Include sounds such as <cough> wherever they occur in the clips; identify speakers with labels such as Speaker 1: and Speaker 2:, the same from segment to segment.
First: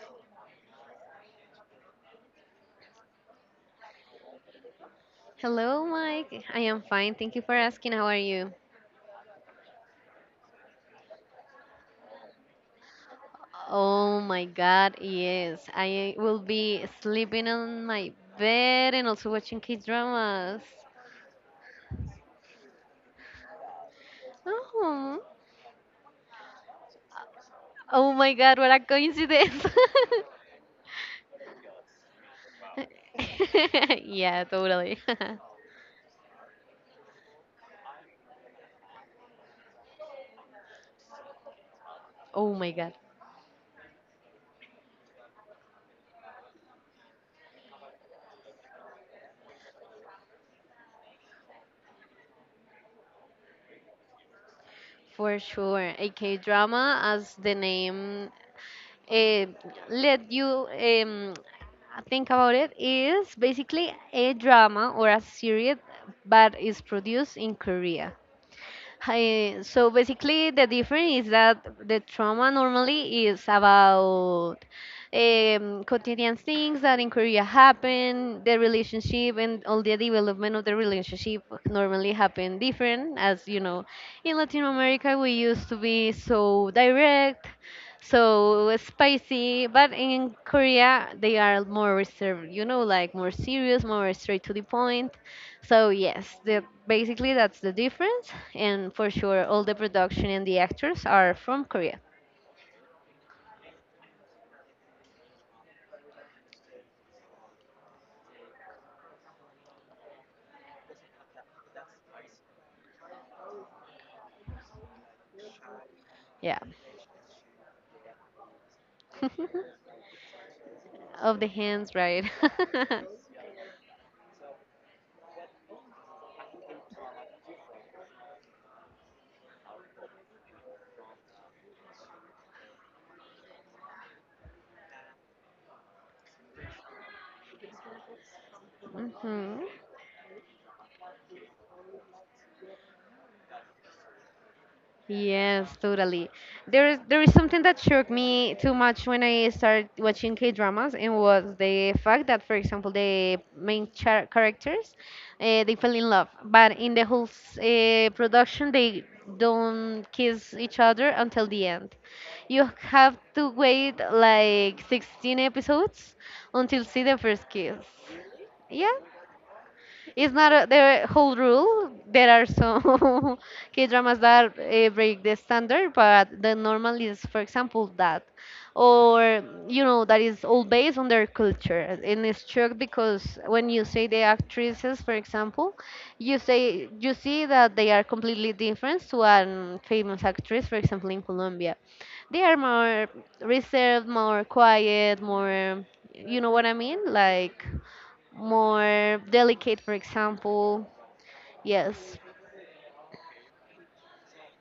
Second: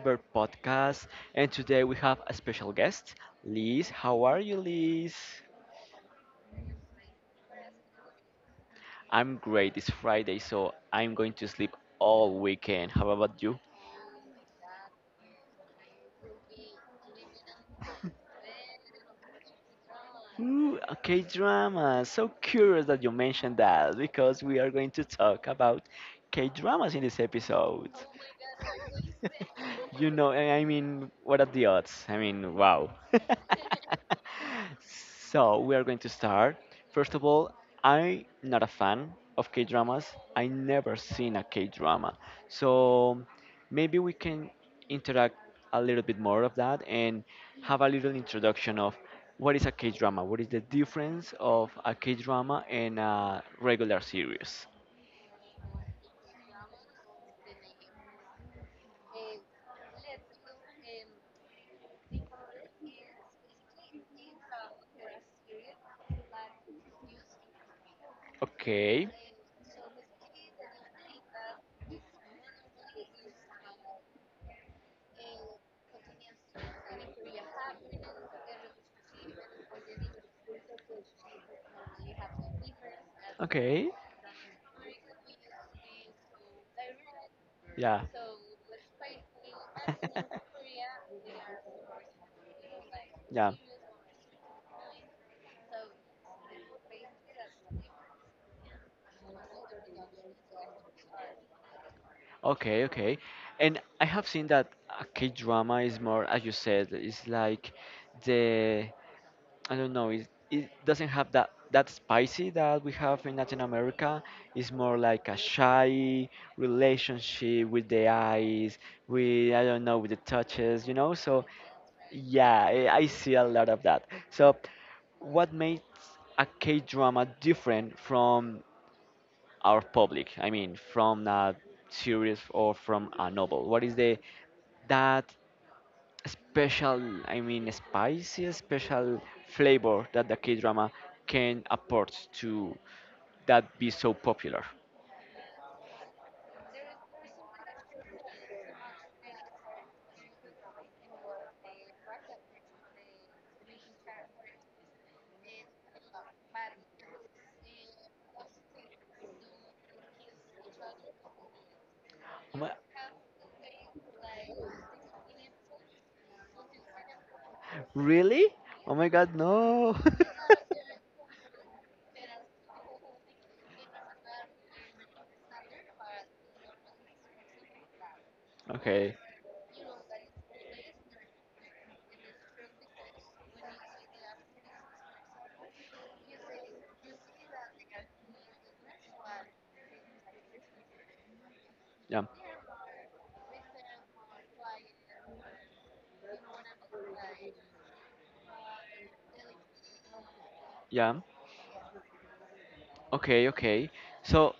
Speaker 1: favorite podcast. And today we have a special guest, Liz. How are you, Liz?
Speaker 2: Hello, Mike. I am fine. Thank you for asking. How are you?
Speaker 1: I'm great. It's Friday, so I'm going to sleep all weekend. How about you?
Speaker 2: Oh my God, yes. I will be sleeping on my bed and also watching kids dramas.
Speaker 1: Ooh, okay, drama. So curious that you mentioned that because we are going to
Speaker 2: Oh,
Speaker 1: talk about K dramas in this episode.
Speaker 2: oh my God, what a coincidence.
Speaker 1: <laughs> I mean, what are the odds? I mean, wow. <laughs>
Speaker 2: <laughs> Yeah, totally. <laughs>
Speaker 1: So we are going to start. First of all, I'm not a fan of K dramas. I never seen a K drama,
Speaker 2: Oh my God.
Speaker 1: so maybe we can interact a little bit more of that and have a little introduction of. What is a K drama? What is the difference of a K drama and a regular series?
Speaker 2: For sure. A K drama, as the name uh, let you think about it is basically a drama or a series but is produced in Korea.
Speaker 1: Okay.
Speaker 2: Hi, so basically, the difference is that the trauma normally is about quotidian things that in Korea happen, the relationship and all the development of the relationship normally happen different. As you know,
Speaker 1: Okay.
Speaker 2: in Latin America, we used to be so direct,
Speaker 1: Yeah.
Speaker 2: so spicy, but in
Speaker 1: <laughs>
Speaker 2: Korea, they are more reserved, you know, like more
Speaker 1: Yeah.
Speaker 2: serious, more straight to the point. So yes, basically that's the difference, and for sure all the production and the actors are from Korea.
Speaker 1: Okay, okay. And I have seen that a K drama is more, as you said, it's like the I don't know. It doesn't have that spicy that we have in Latin America. It's more like a shy
Speaker 2: Yeah,
Speaker 1: relationship with the eyes, with I don't know,
Speaker 2: <laughs>
Speaker 1: with the touches.
Speaker 2: of
Speaker 1: So
Speaker 2: the hands, right?
Speaker 1: yeah, I,
Speaker 2: <laughs>
Speaker 1: I see a lot of that. So what makes a K drama different from our public? I mean, from a series or from a novel? What is the that special I mean spicy special
Speaker 2: Mhm.
Speaker 1: flavor that the K drama can afford to that be so popular?
Speaker 2: Yes, totally. There is something that shook me too much when I started watching K dramas, and was the fact that, for example, the main characters, they fell in love, but in the whole production, they don't kiss each other until the end.
Speaker 1: I'm
Speaker 2: You
Speaker 1: like,
Speaker 2: have to wait like 16 episodes until see the first kiss.
Speaker 1: really?
Speaker 2: Yeah,
Speaker 1: Oh my god, no.
Speaker 2: it's not a, the whole rule. There are some <laughs> K dramas that break the standard, but the normal is, for example, that.
Speaker 1: <laughs> Okay.
Speaker 2: Or, you know, that is all based on their culture. And it's true because when you say the actresses, for example, you say you see that they are completely different to a famous actress, for example, in Colombia.
Speaker 1: Yeah.
Speaker 2: They are more reserved, more quiet, more, you know what I mean? Like, more delicate, for example.
Speaker 1: Yeah.
Speaker 2: Yes.
Speaker 1: Okay, okay. So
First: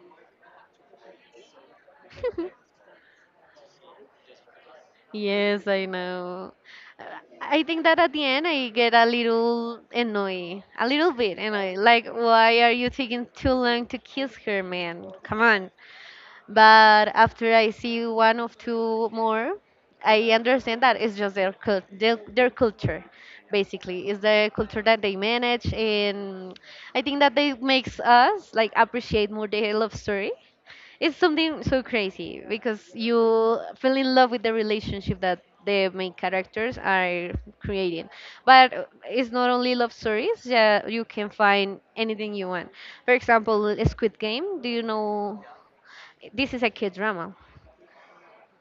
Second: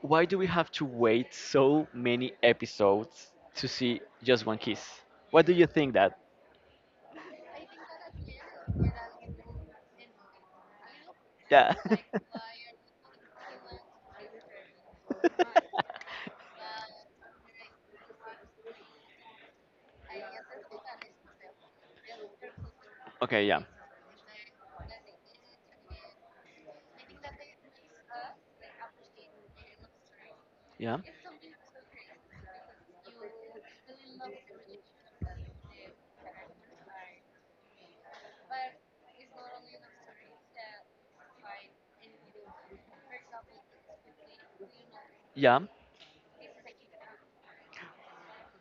Speaker 1: why do we have to wait so many
Speaker 2: <laughs>
Speaker 1: episodes to see just one kiss? What do you
Speaker 2: Yes, I
Speaker 1: think that?
Speaker 2: know. Uh, I think that at the end I get a little annoyed, a little bit
Speaker 1: Yeah.
Speaker 2: annoyed. Like, why are you taking too long to kiss her, man? Come on.
Speaker 1: <laughs>
Speaker 2: But after I see one of two more, I understand that it's just their cul their culture,
Speaker 1: Okay. Yeah.
Speaker 2: basically. It's the culture that they manage, and I think that they makes us like appreciate more the love story.
Speaker 1: Yeah.
Speaker 2: It's something so crazy because you fell in love with the relationship that the main characters are creating. But it's not only love stories, yeah, you can find anything you want. For example, Squid Game, do you know
Speaker 1: Yeah.
Speaker 2: this is a kid drama?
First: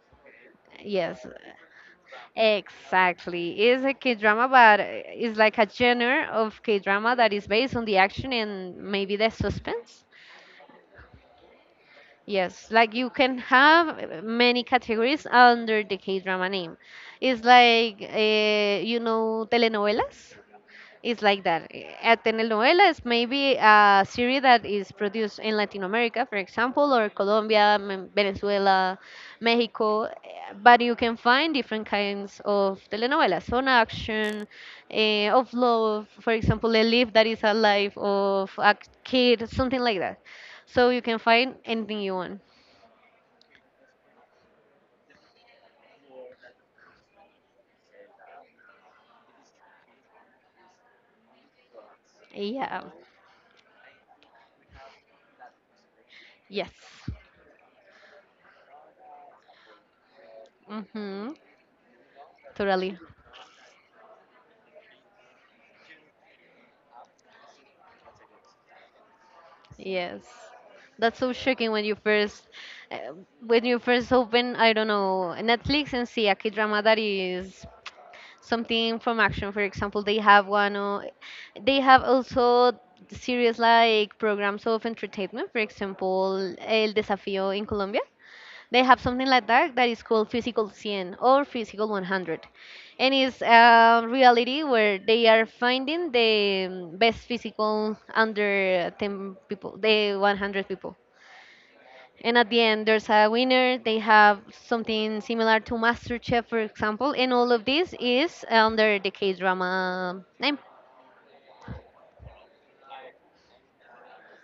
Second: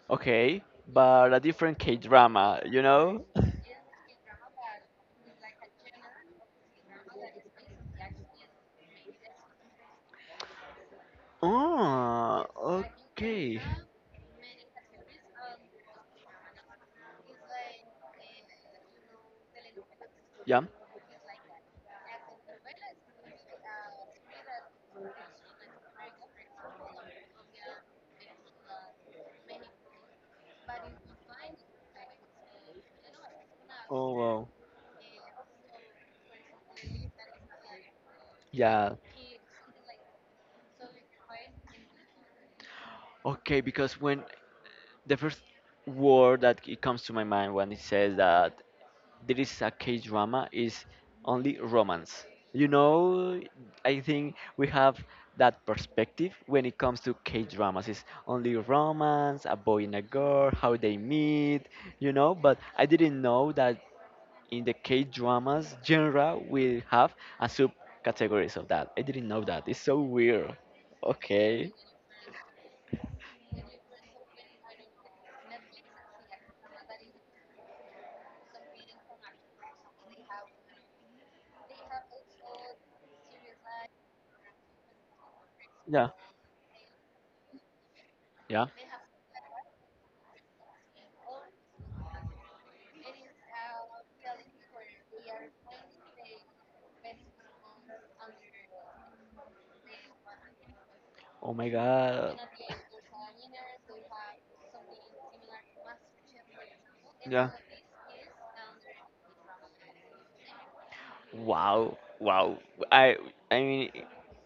Speaker 1: Okay.
Speaker 2: Yes,
Speaker 1: But a different K drama, you know?
Speaker 2: exactly.
Speaker 1: <laughs>
Speaker 2: It's a K drama, but it's like a genre of K drama that is based on the action and maybe the suspense.
Speaker 1: Oh,
Speaker 2: Yes, like you can
Speaker 1: okay.
Speaker 2: have many categories under the K-drama name. It's like, you know, telenovelas.
Speaker 1: Yeah.
Speaker 2: It's like that. A telenovela is maybe a series that is produced in Latin America, for example, or Colombia, Venezuela, Mexico. But you can find different kinds of telenovelas on
Speaker 1: Oh, wow.
Speaker 2: action, of love, for example, a life that is a life of a
Speaker 1: Yeah.
Speaker 2: kid, something like that. So you can find anything you want.
Speaker 1: Okay, because when the first word that it comes to my mind when it says that there is a K drama is only romance. You
Speaker 2: Yeah.
Speaker 1: know, I think we have that perspective when
Speaker 2: Yes.
Speaker 1: it comes to K dramas. It's only romance, a boy and a girl, how they
Speaker 2: Mm-hmm.
Speaker 1: meet, you know. But I
Speaker 2: Totally.
Speaker 1: didn't know that in the K dramas genre we have a subcategories of that. I didn't know that. It's so
Speaker 2: Yes.
Speaker 1: weird.
Speaker 2: That's so shocking
Speaker 1: Okay.
Speaker 2: when you uh, when you first open, I don't know, Netflix and see a K-drama that is something from action. For example, they have one, or they have also series like programs of entertainment. For
Speaker 1: Yeah.
Speaker 2: example, El Desafío in Colombia.
Speaker 1: Yeah.
Speaker 2: They have something like that that is called Physical 100 or Physical 100. And it's a reality where they are finding the best physical under 10 people, the 100 people.
Speaker 1: Oh my god.
Speaker 2: And at the end, there's a winner. They have something similar to MasterChef, for example. And
Speaker 1: Yeah.
Speaker 2: all of this is under the K drama name.
Speaker 1: Wow, wow. I I mean,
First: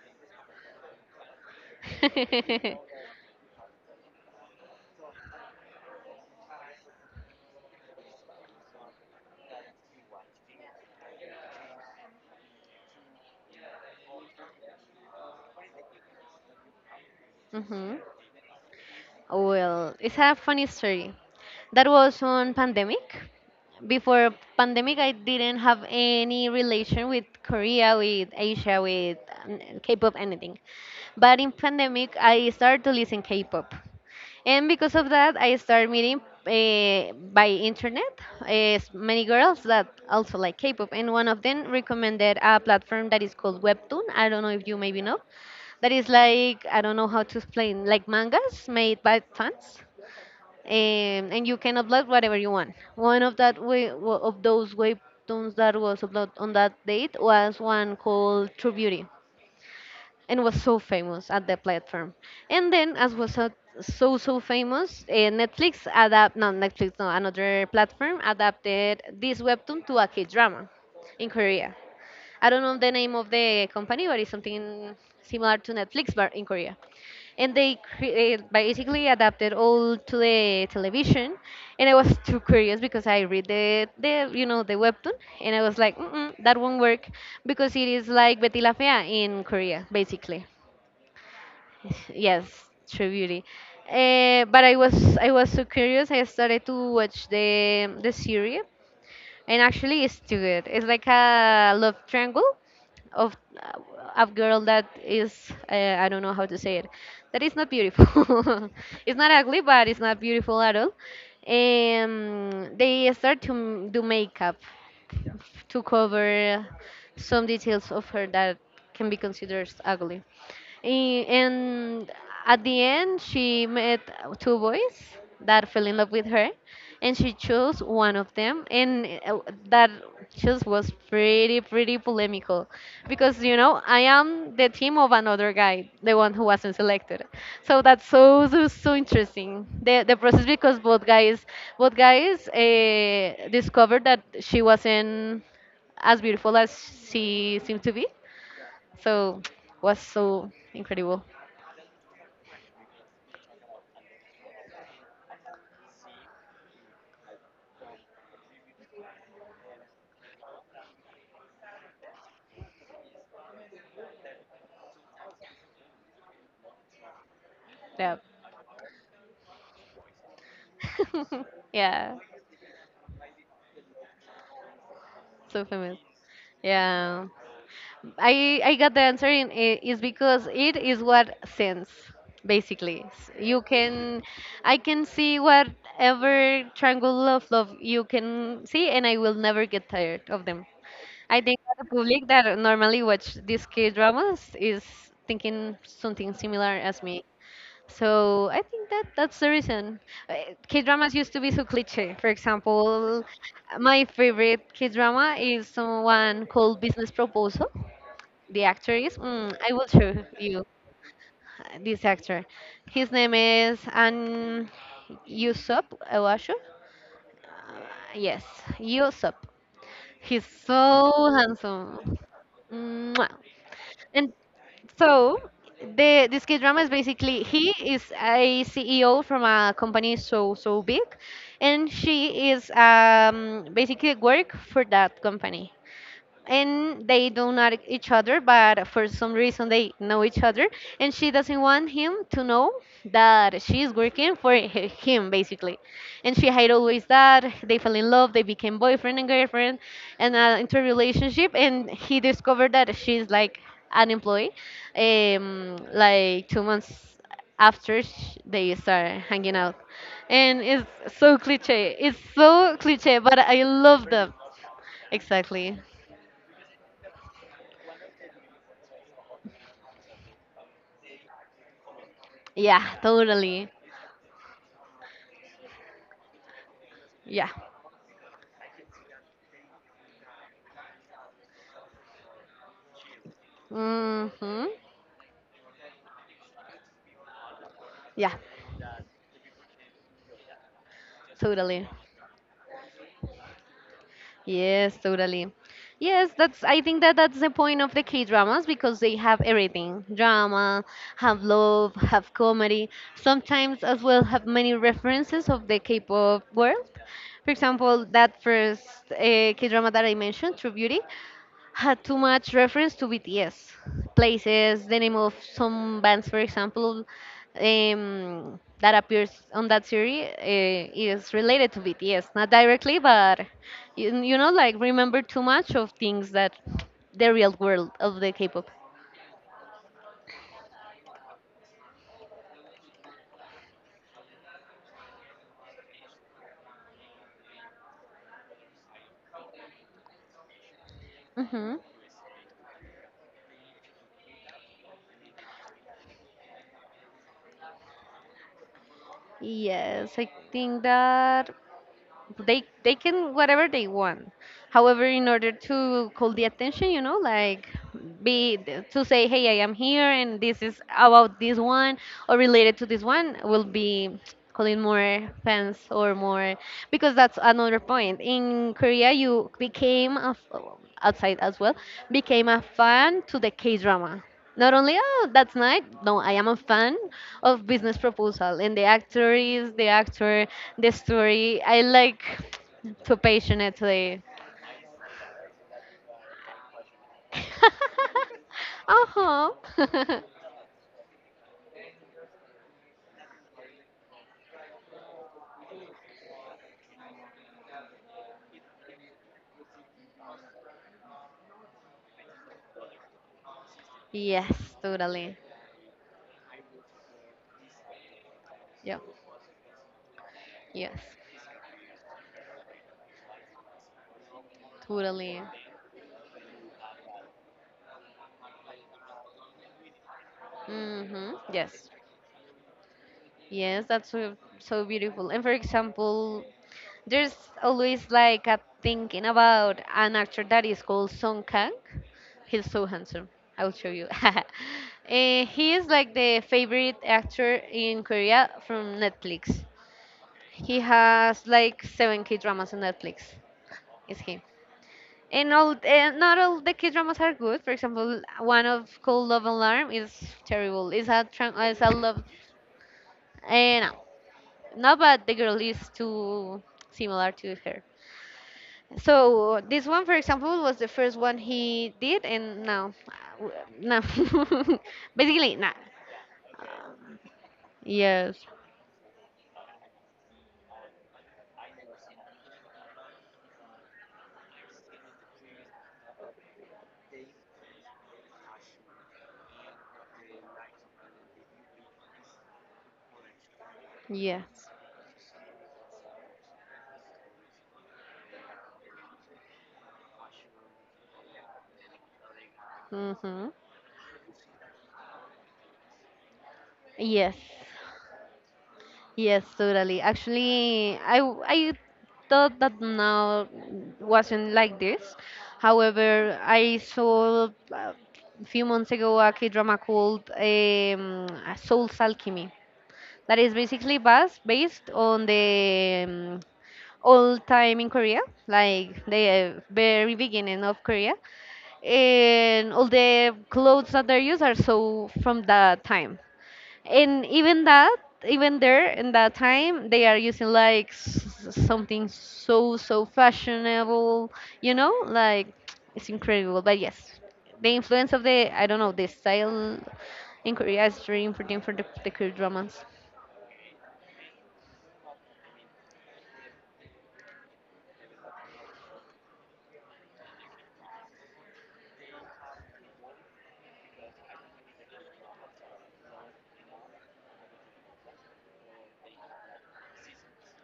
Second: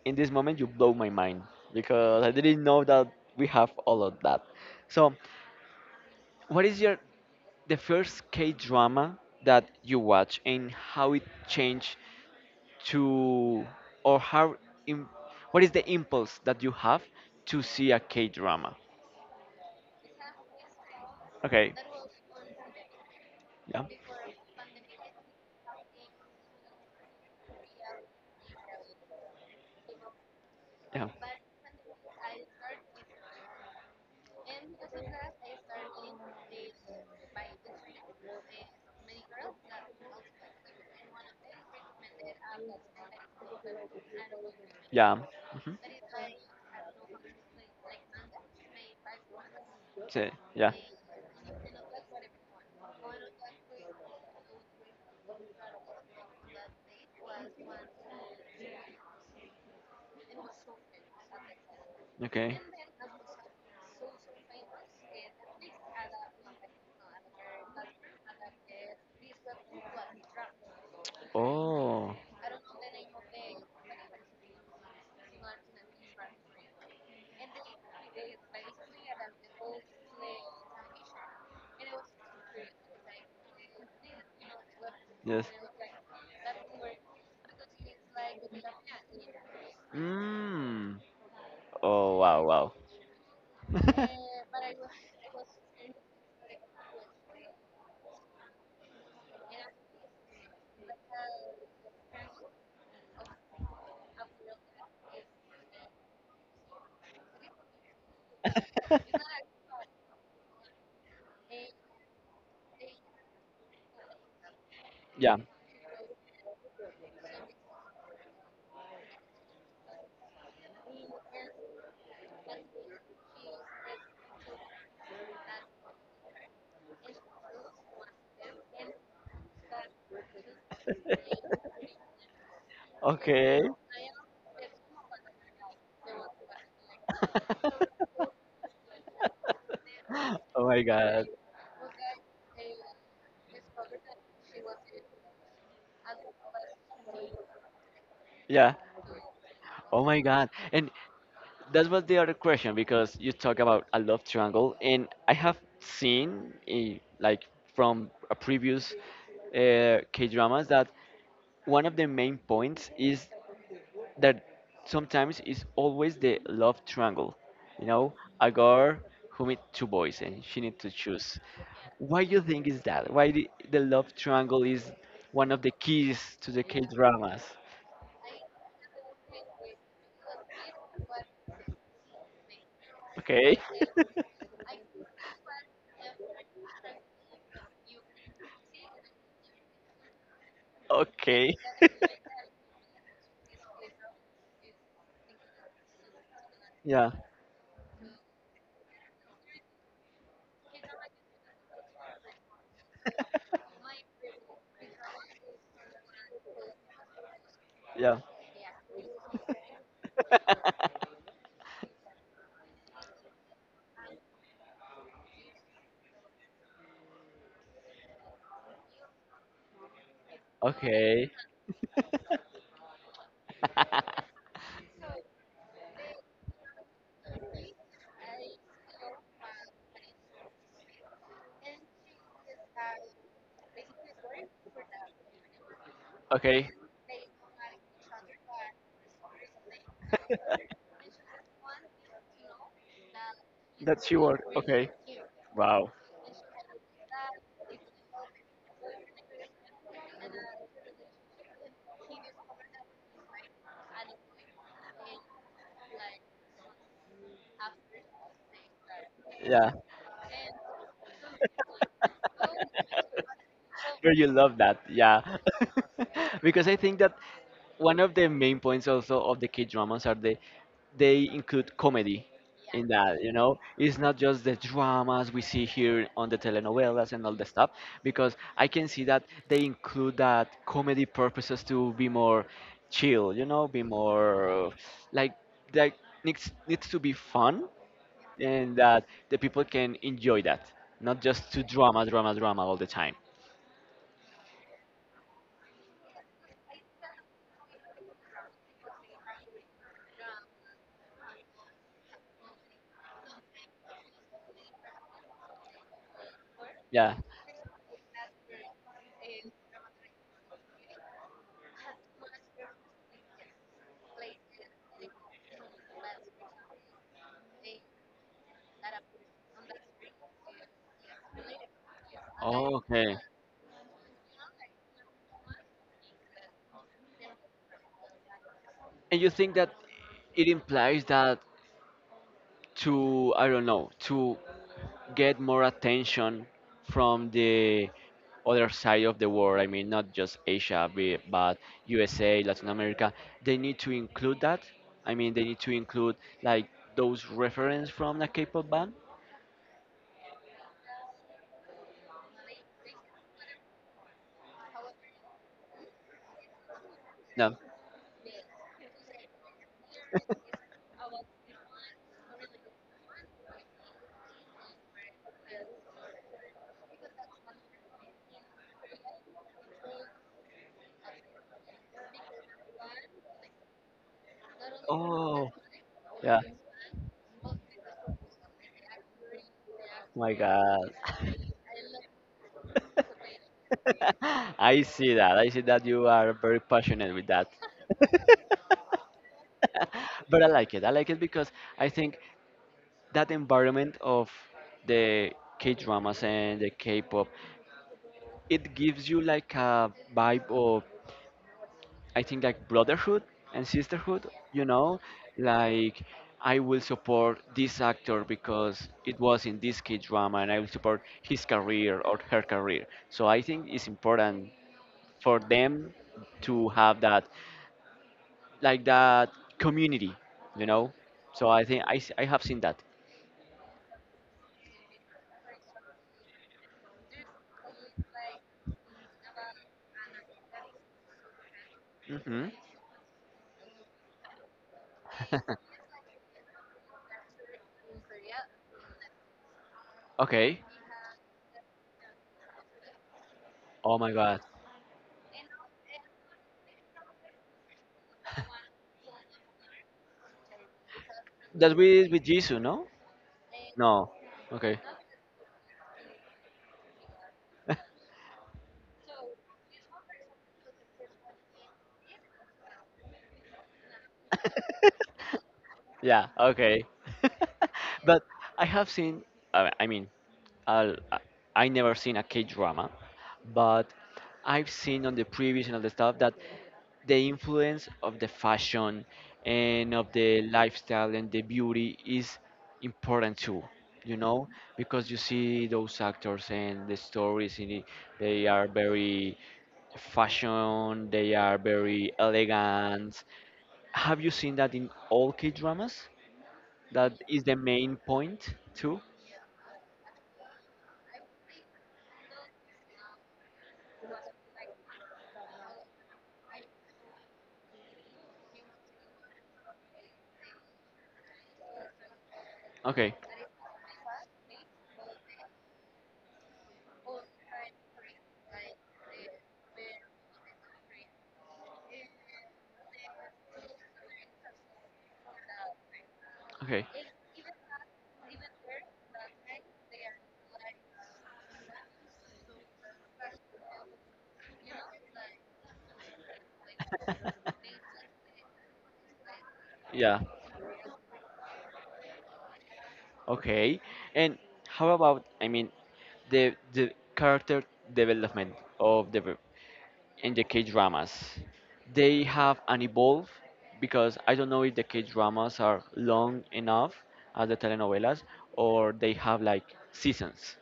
Speaker 1: in this moment you blow my mind because I didn't
Speaker 2: <laughs>
Speaker 1: know that we have all of that. So, what is your the first K drama that you watch and how it changed to or how im what is the impulse that you have to see
Speaker 2: Hmm,
Speaker 1: a K drama?
Speaker 2: well, it's a funny story.
Speaker 1: Okay.
Speaker 2: That was on pandemic.
Speaker 1: Yeah.
Speaker 2: Before pandemic, I didn't have any relation with Korea, with Asia, with K-pop, anything.
Speaker 1: Yeah.
Speaker 2: But in pandemic, I started to listen K-pop, and because of that, I started meeting by internet many girls that also like K-pop, and one of them recommended a platform that is called Webtoon. I don't know if you maybe
Speaker 1: Yeah.
Speaker 2: know
Speaker 1: hmm
Speaker 2: that is like I don't know how to explain, like mangas made by fans,
Speaker 1: So, yeah.
Speaker 2: and you can upload whatever you want. One of that of those webtoons that was uploaded on that date was one called True Beauty, and was so famous at the platform.
Speaker 1: Okay.
Speaker 2: And then, as was so famous, Netflix adapt no Netflix no another platform adapted this webtoon to a K drama in Korea.
Speaker 1: Oh,
Speaker 2: I don't know the name of the company, but it's something similar to Netflix, but in Korea. And they basically adapted all to the television, and I was too curious because I read the you know the webtoon,
Speaker 1: yes.
Speaker 2: and I was like, Mm-mm, that won't work because it is like Betty La Fea in Korea, basically.
Speaker 1: Mm.
Speaker 2: <sighs>
Speaker 1: Oh,
Speaker 2: Yes,
Speaker 1: wow, wow.
Speaker 2: True Beauty. But
Speaker 1: <laughs>
Speaker 2: I was so curious. I started to watch the series, and actually it's too good. It's like a love triangle of uh, a girl that is I don't know how to say it, that is not beautiful <laughs> it's not ugly but it's not beautiful at all, and they start to do makeup Yeah.
Speaker 1: Yeah.
Speaker 2: to cover some details of her that can be considered ugly. And at the end, she met two boys that fell in love with her, and she chose one of them. And that choice was pretty, pretty polemical because, you
Speaker 1: Okay.
Speaker 2: know, I am the team of another guy, the one who wasn't selected. So that's so, so, so interesting. The process
Speaker 1: Oh
Speaker 2: because
Speaker 1: my
Speaker 2: both
Speaker 1: god.
Speaker 2: guys, discovered that she wasn't as beautiful as she seemed to be,
Speaker 1: Yeah.
Speaker 2: so was
Speaker 1: Oh my
Speaker 2: so
Speaker 1: god. And
Speaker 2: incredible.
Speaker 1: that was the other question because you talk about a love triangle, and I have seen like from a previous K dramas that one of the main points is that sometimes is always the love triangle. You know,
Speaker 2: Yeah.
Speaker 1: a girl who meet two boys and she need to choose.
Speaker 2: <laughs> Yeah.
Speaker 1: Why you think is that? Why the love triangle is one
Speaker 2: So
Speaker 1: of the
Speaker 2: famous.
Speaker 1: keys to the K
Speaker 2: Yeah.
Speaker 1: dramas?
Speaker 2: I got the answer in is because it is what sends basically.
Speaker 1: Okay.
Speaker 2: You can
Speaker 1: <laughs>
Speaker 2: I can see whatever triangle of love you can see and I will never get tired of them. I
Speaker 1: Okay,
Speaker 2: think the public that normally watch these K dramas is thinking something similar as
Speaker 1: yeah,
Speaker 2: me. So I think that that's the reason. K dramas used to be so cliche. For example, my favorite K drama is someone called Business Proposal.
Speaker 1: yeah.
Speaker 2: The actor is mm, I will show you
Speaker 1: <laughs>
Speaker 2: this actor. His name is An Yusup Awashu. Uh, yes, Yusup. He's
Speaker 1: Okay.
Speaker 2: so handsome. Mwah. And
Speaker 1: <laughs>
Speaker 2: so the this K drama is basically he is a CEO from a company so big, and she is basically work for that company
Speaker 1: Okay.
Speaker 2: and they don't know each other but for some reason they know each other and she doesn't want him to know that she's
Speaker 1: That's your
Speaker 2: working
Speaker 1: work.
Speaker 2: for
Speaker 1: Okay.
Speaker 2: him basically
Speaker 1: Wow.
Speaker 2: and she hid always that they fell in love they became boyfriend and girlfriend and into a relationship and he discovered that she's like an employee like 2 months after they start hanging
Speaker 1: Yeah.
Speaker 2: out and it's so cliche but I love
Speaker 1: But you
Speaker 2: them
Speaker 1: love that. Yeah.
Speaker 2: exactly.
Speaker 1: <laughs> Because I think that one of the main points also of the K dramas are the they include comedy
Speaker 2: Yeah,
Speaker 1: in that you know
Speaker 2: totally.
Speaker 1: it's not just the dramas we see here on the telenovelas and all the
Speaker 2: Yeah.
Speaker 1: stuff because I can see that they include that comedy purposes to be more chill you know be more
Speaker 2: Mm-hmm.
Speaker 1: like like needs to be fun
Speaker 2: Yeah,
Speaker 1: and that the people can enjoy that not just to
Speaker 2: totally.
Speaker 1: drama drama drama all the time.
Speaker 2: Yes, totally. Yes, that's I think that that's the point of the K-dramas because they have everything. Drama, have love, have comedy, sometimes as well have many references of the K-pop world.
Speaker 1: Yeah.
Speaker 2: For example, that first uh, K-drama that I mentioned, True Beauty, had too much reference to BTS places, the name of some bands, for example, that appears on that series is related to BTS, not directly,
Speaker 1: Okay.
Speaker 2: but you know, like remember too much of things that the real world of the K-pop.
Speaker 1: And you think that it implies that to, I don't know, to get more attention from the other side of the world, I mean, not just Asia, be- but
Speaker 2: Hmm.
Speaker 1: USA, Latin America, they need to include that? I mean, they need to include like those reference from the K-pop band?
Speaker 2: Yes, I think that. They can whatever they want however in order to call the attention you know
Speaker 1: No.
Speaker 2: like be to say hey I am here and this is about this one or related to this one will be calling more fans or more because that's another point in Korea you became a outside as well became a fan to the K drama not only, oh,
Speaker 1: Oh,
Speaker 2: that's nice. No, I
Speaker 1: yeah.
Speaker 2: am a fan of Business Proposal and the actor is the
Speaker 1: My
Speaker 2: actor, the
Speaker 1: God.
Speaker 2: story. I like <tsk> too passionately.
Speaker 1: <laughs> I see that. I see that you are very passionate with that.
Speaker 2: <laughs>
Speaker 1: <laughs>
Speaker 2: Uh huh. <laughs>
Speaker 1: But I like it. I like it because I think that environment of the K dramas and the K pop, it gives you like a vibe of, I think, like brotherhood and sisterhood, you
Speaker 2: Yes,
Speaker 1: know?
Speaker 2: totally.
Speaker 1: Like, I will support this actor because
Speaker 2: Yeah.
Speaker 1: it was in this K drama and I will
Speaker 2: Yes,
Speaker 1: support his career or her career. So I think it's important
Speaker 2: totally.
Speaker 1: for them to have that, like that community, you know?
Speaker 2: Mm-hmm.
Speaker 1: So I think
Speaker 2: Yes.
Speaker 1: I, s- I have seen that.
Speaker 2: Yes, that's so, so beautiful. And for example, there's always like a thinking about an actor that is called Song Kang.
Speaker 1: hmm
Speaker 2: He's so handsome. I will show you. <laughs> Eh, he is like the favorite actor in Korea from Netflix.
Speaker 1: Okay.
Speaker 2: He has like 7 K dramas on Netflix.
Speaker 1: Oh my
Speaker 2: Is he?
Speaker 1: God.
Speaker 2: And all, eh, not all the K dramas are good. For example, one of called Love Alarm is terrible. It's a
Speaker 1: That's
Speaker 2: it's a love.
Speaker 1: with Jisoo, no?
Speaker 2: Eh, no,
Speaker 1: No. Okay.
Speaker 2: no,
Speaker 1: <laughs>
Speaker 2: but the girl is too similar to her. So this one, for example, was the first one he did, and no, uh, no, <laughs> basically nah.
Speaker 1: Yeah. Okay.
Speaker 2: Um,
Speaker 1: <laughs> But
Speaker 2: yes,
Speaker 1: I have seen. I mean, I'll, I never seen a K drama, but I've seen on the previous and all the stuff that the influence of the fashion and of the lifestyle and the beauty is important too. You know,
Speaker 2: yes,
Speaker 1: because you see those actors and the stories in it, they are very fashion, they are very elegant.
Speaker 2: mm-hmm.
Speaker 1: Have you seen that in all K dramas? That
Speaker 2: Yes,
Speaker 1: is the main point too.
Speaker 2: yes, totally. Actually, I thought that now wasn't like this. However, I saw a few months ago a K-drama called Soul's Alchemy
Speaker 1: Okay,
Speaker 2: that is basically based on the All time in Korea, like the very beginning of Korea, and all the clothes that they use are so from that time.
Speaker 1: okay.
Speaker 2: And even that, even there in that time, they are using like something so so fashionable,
Speaker 1: <laughs>
Speaker 2: like it's incredible. But yes, the influence of the I don't know the style
Speaker 1: Yeah.
Speaker 2: in Korea is really important for the Korean dramas.
Speaker 1: Okay. And how about I mean the character development of the in the K dramas? They have an evolve because I don't know if the K dramas are long enough as the telenovelas or they have like seasons.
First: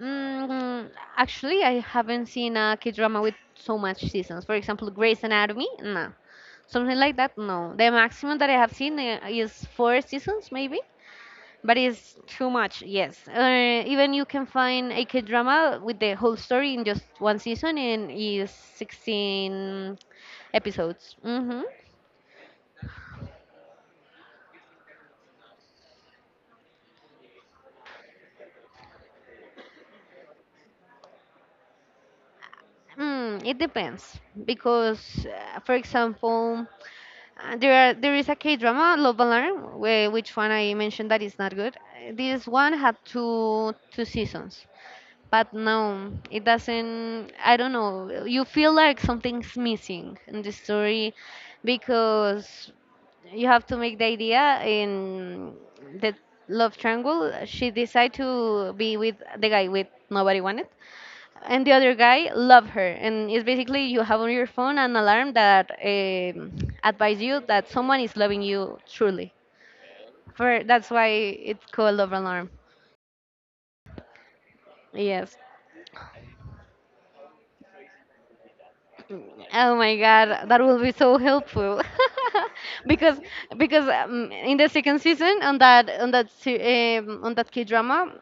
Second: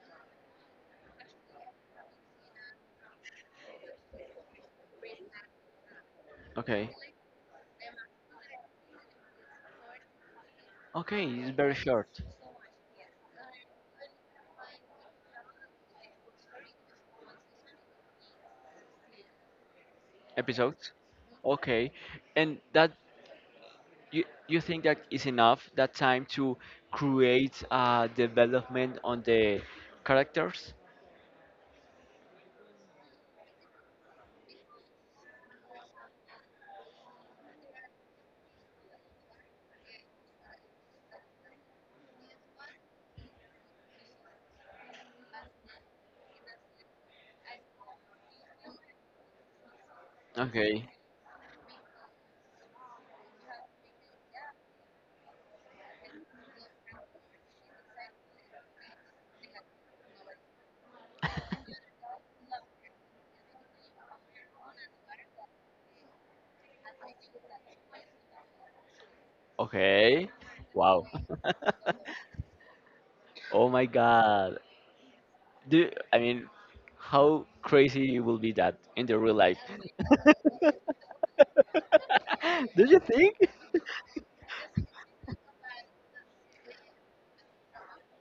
Speaker 2: Mm, actually, I haven't seen a K-drama with so much seasons. For example, Grey's Anatomy, no.
Speaker 1: Okay.
Speaker 2: Something like that, no. The maximum that I have seen is four seasons, maybe.
Speaker 1: Okay, it's very
Speaker 2: But it's
Speaker 1: short
Speaker 2: too much, yes. Even you can find a K-drama with the whole story in just one season and is 16
Speaker 1: episodes.
Speaker 2: episodes.
Speaker 1: Okay. And that you think that is enough that time to create a development on the characters?
Speaker 2: It depends because, for example, there is a K drama, Love Alarm, where, which one I mentioned that is not good. This one had two seasons, but no, it doesn't. I don't know. You feel like something's missing in the
Speaker 1: Okay.
Speaker 2: story because you have to make the idea in the love triangle. She decided to be with the guy with nobody wanted, and the other guy love her and it's basically you have on your phone an alarm that advise you that someone is loving you truly
Speaker 1: Okay.
Speaker 2: for that's why
Speaker 1: Wow.
Speaker 2: it's called love alarm.
Speaker 1: Oh my God.
Speaker 2: Yes.
Speaker 1: Do I mean how crazy will be that in the real life?
Speaker 2: Oh my god, that will be so helpful. <laughs>
Speaker 1: <laughs> Do you
Speaker 2: because
Speaker 1: think?
Speaker 2: because in the second season on that on that on that K drama,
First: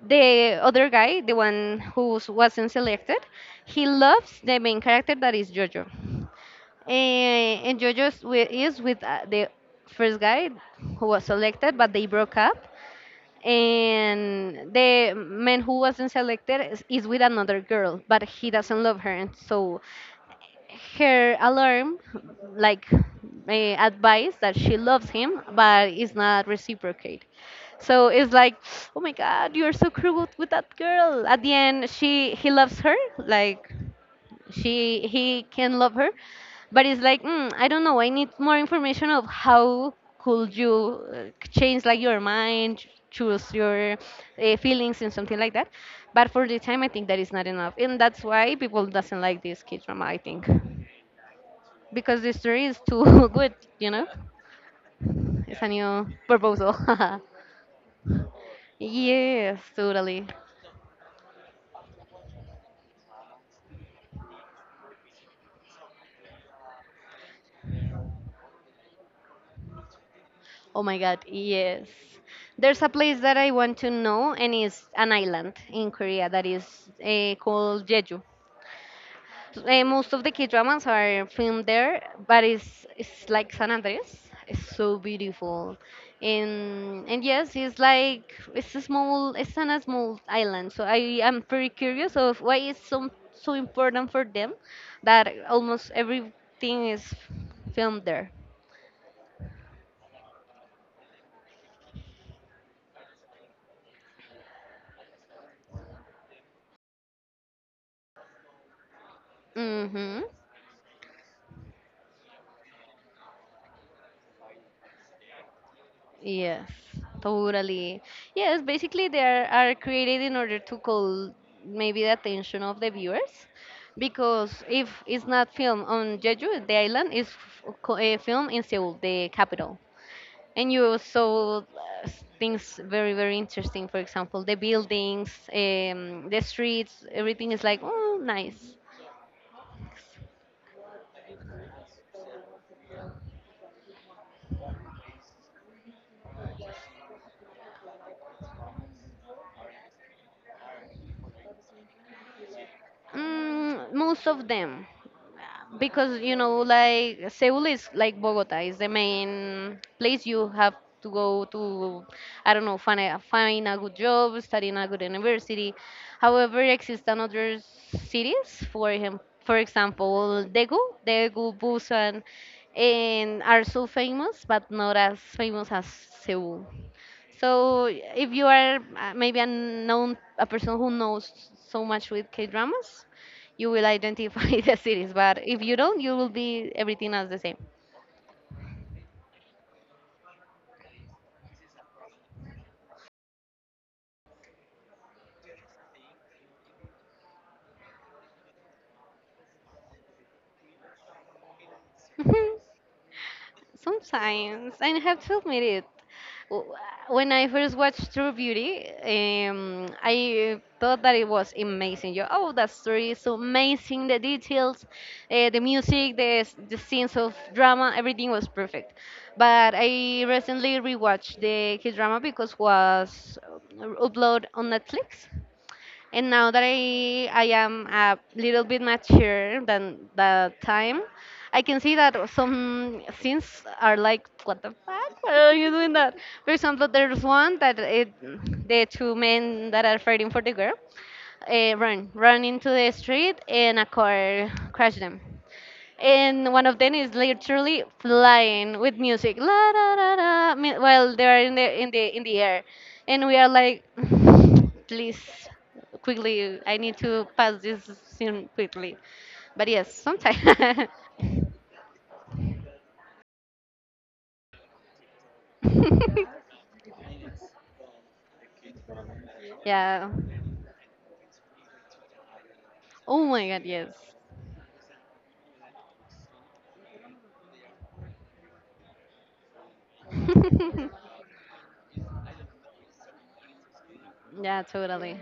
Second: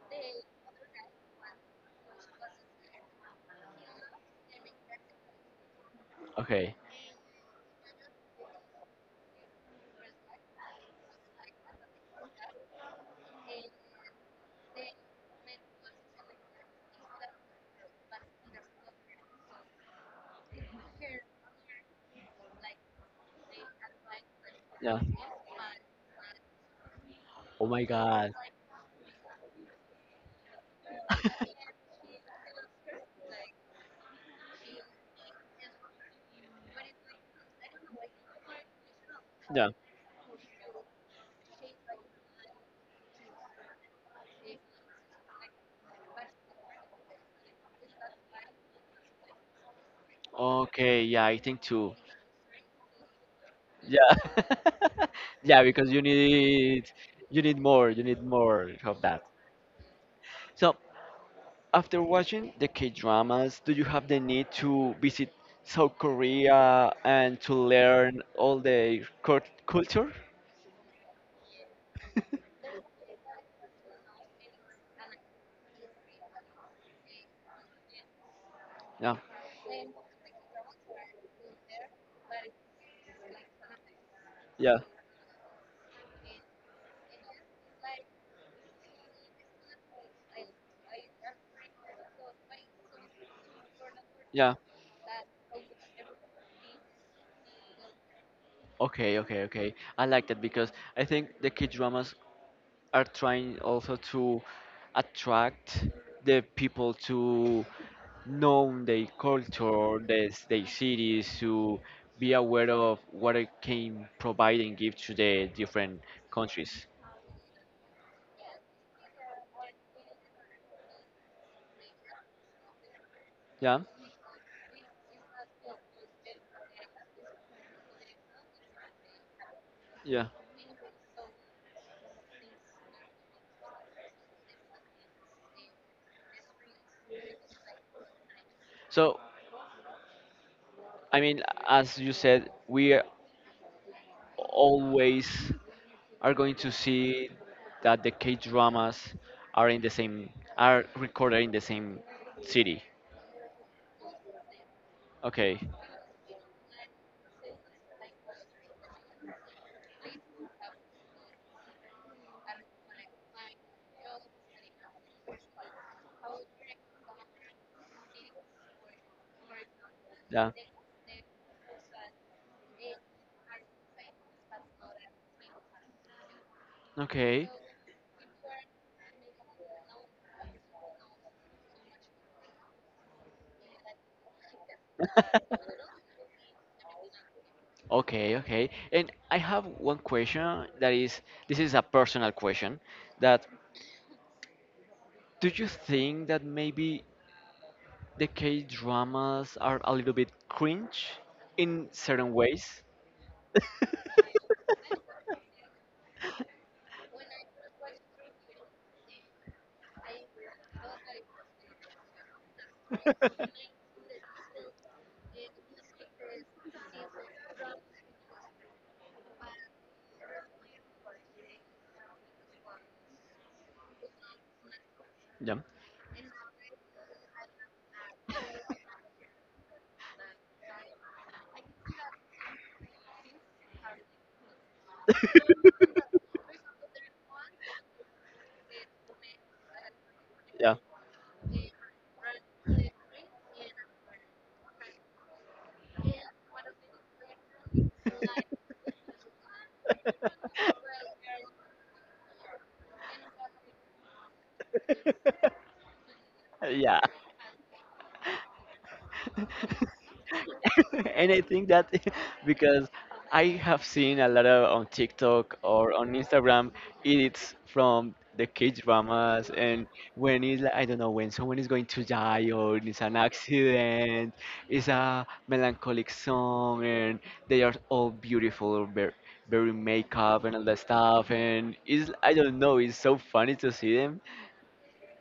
Speaker 2: the other guy, the one who wasn't selected, he loves the main character that is Jojo.
Speaker 1: Okay.
Speaker 2: Eh, and Jojo is with, is with the first guy who was selected, but they broke up. And the man who wasn't selected is with another girl, but he doesn't love her, and so her alarm like advice that she
Speaker 1: Yeah.
Speaker 2: loves him but it's not reciprocate.
Speaker 1: Oh my
Speaker 2: So
Speaker 1: god.
Speaker 2: it's like oh my god you're so cruel with that girl at the end she he loves her like she he can love her but it's like I don't know I need more information of
Speaker 1: Yeah.
Speaker 2: how could you change like your mind choose your feelings and something like that but for the time I think that is not enough and that's why people doesn't like this kid drama I think
Speaker 1: Okay, yeah, I think too.
Speaker 2: because the story is too <laughs> good, you know?
Speaker 1: Yeah. <laughs>
Speaker 2: It's
Speaker 1: Yeah,
Speaker 2: a
Speaker 1: because
Speaker 2: new proposal. <laughs>
Speaker 1: you need more of that.
Speaker 2: Yes, totally.
Speaker 1: So after watching the K-dramas, do you have the need to visit South Korea and to learn all the cult culture?
Speaker 2: Oh my god, yes. There's a place that I want to know, and it's an island in Korea that is called Jeju.
Speaker 1: Yeah,
Speaker 2: Most of the K dramas are filmed there, but it's like San Andres. It's
Speaker 1: yeah,
Speaker 2: so beautiful, and yes, it's like it's a small it's on a small island. So I am very curious of why it's so so important for them
Speaker 1: yeah.
Speaker 2: that almost everything is filmed there.
Speaker 1: Okay, okay, okay. I like that because I think the K-dramas are trying also to attract the people to know their culture,
Speaker 2: Mm-hmm.
Speaker 1: their cities, to be aware of what it can provide and give to the different
Speaker 2: Yes,
Speaker 1: countries.
Speaker 2: totally. Yes, basically they are created in order to call maybe the attention of the viewers
Speaker 1: Yeah,
Speaker 2: because if it's not filmed on Jeju, the island is a film in Seoul, the capital.
Speaker 1: yeah.
Speaker 2: And you saw things very, very interesting. For example, the buildings, the streets, everything is like, oh, nice.
Speaker 1: So, I mean, as you said, we are always are going to see that the K dramas are in the same are recorded in the same city.
Speaker 2: Most of them,
Speaker 1: Okay.
Speaker 2: because you know, like Seoul is like Bogota is the main place you have to go to. I don't know, find a, find a good job, study in a good university. However, exist another cities, for him, for example,
Speaker 1: Yeah.
Speaker 2: Daegu, Daegu, Busan, and are so famous, but not as famous as Seoul.
Speaker 1: Okay.
Speaker 2: So if you are maybe a known a person who knows so much with K dramas, you will identify <laughs> the series. But if you
Speaker 1: <laughs>
Speaker 2: don't, you will be everything else the same.
Speaker 1: Okay, okay. And I have one question that is this is a personal question that do you think that maybe the K dramas are a little bit cringe in certain ways?
Speaker 2: <laughs> Sometimes, I have to admit it. W- When I first watched True Beauty, I thought that it was amazing. You, oh, that story is so amazing. The details,
Speaker 1: <laughs>
Speaker 2: the music, the scenes of drama, everything was perfect. But I recently rewatched the K drama because was upload on Netflix.
Speaker 1: Đúng.
Speaker 2: And now that I am a little bit mature than that time, I can see that some scenes are like, what the fuck? Why are you doing that? For example, there's one that it, the two men that are fighting for the girl,
Speaker 1: Yeah.
Speaker 2: run into the street and a car crashed them and one of them is literally flying with music la da da da while they are in the in the air and we are like <sighs> please quickly I need
Speaker 1: Yeah.
Speaker 2: to pass this scene quickly but yes sometimes.
Speaker 1: <laughs> And I think that <laughs> because I have seen a lot of on TikTok or on Instagram
Speaker 2: <laughs>
Speaker 1: edits from the K dramas, and
Speaker 2: Yeah.
Speaker 1: when it's like, I don't know when someone is going to die or it's an
Speaker 2: Oh my god, yes.
Speaker 1: accident, it's a melancholic song, and they are all beautiful, very, very makeup and all that
Speaker 2: <laughs>
Speaker 1: stuff, and it's I don't know, it's so funny to see them.
Speaker 2: Yeah, totally.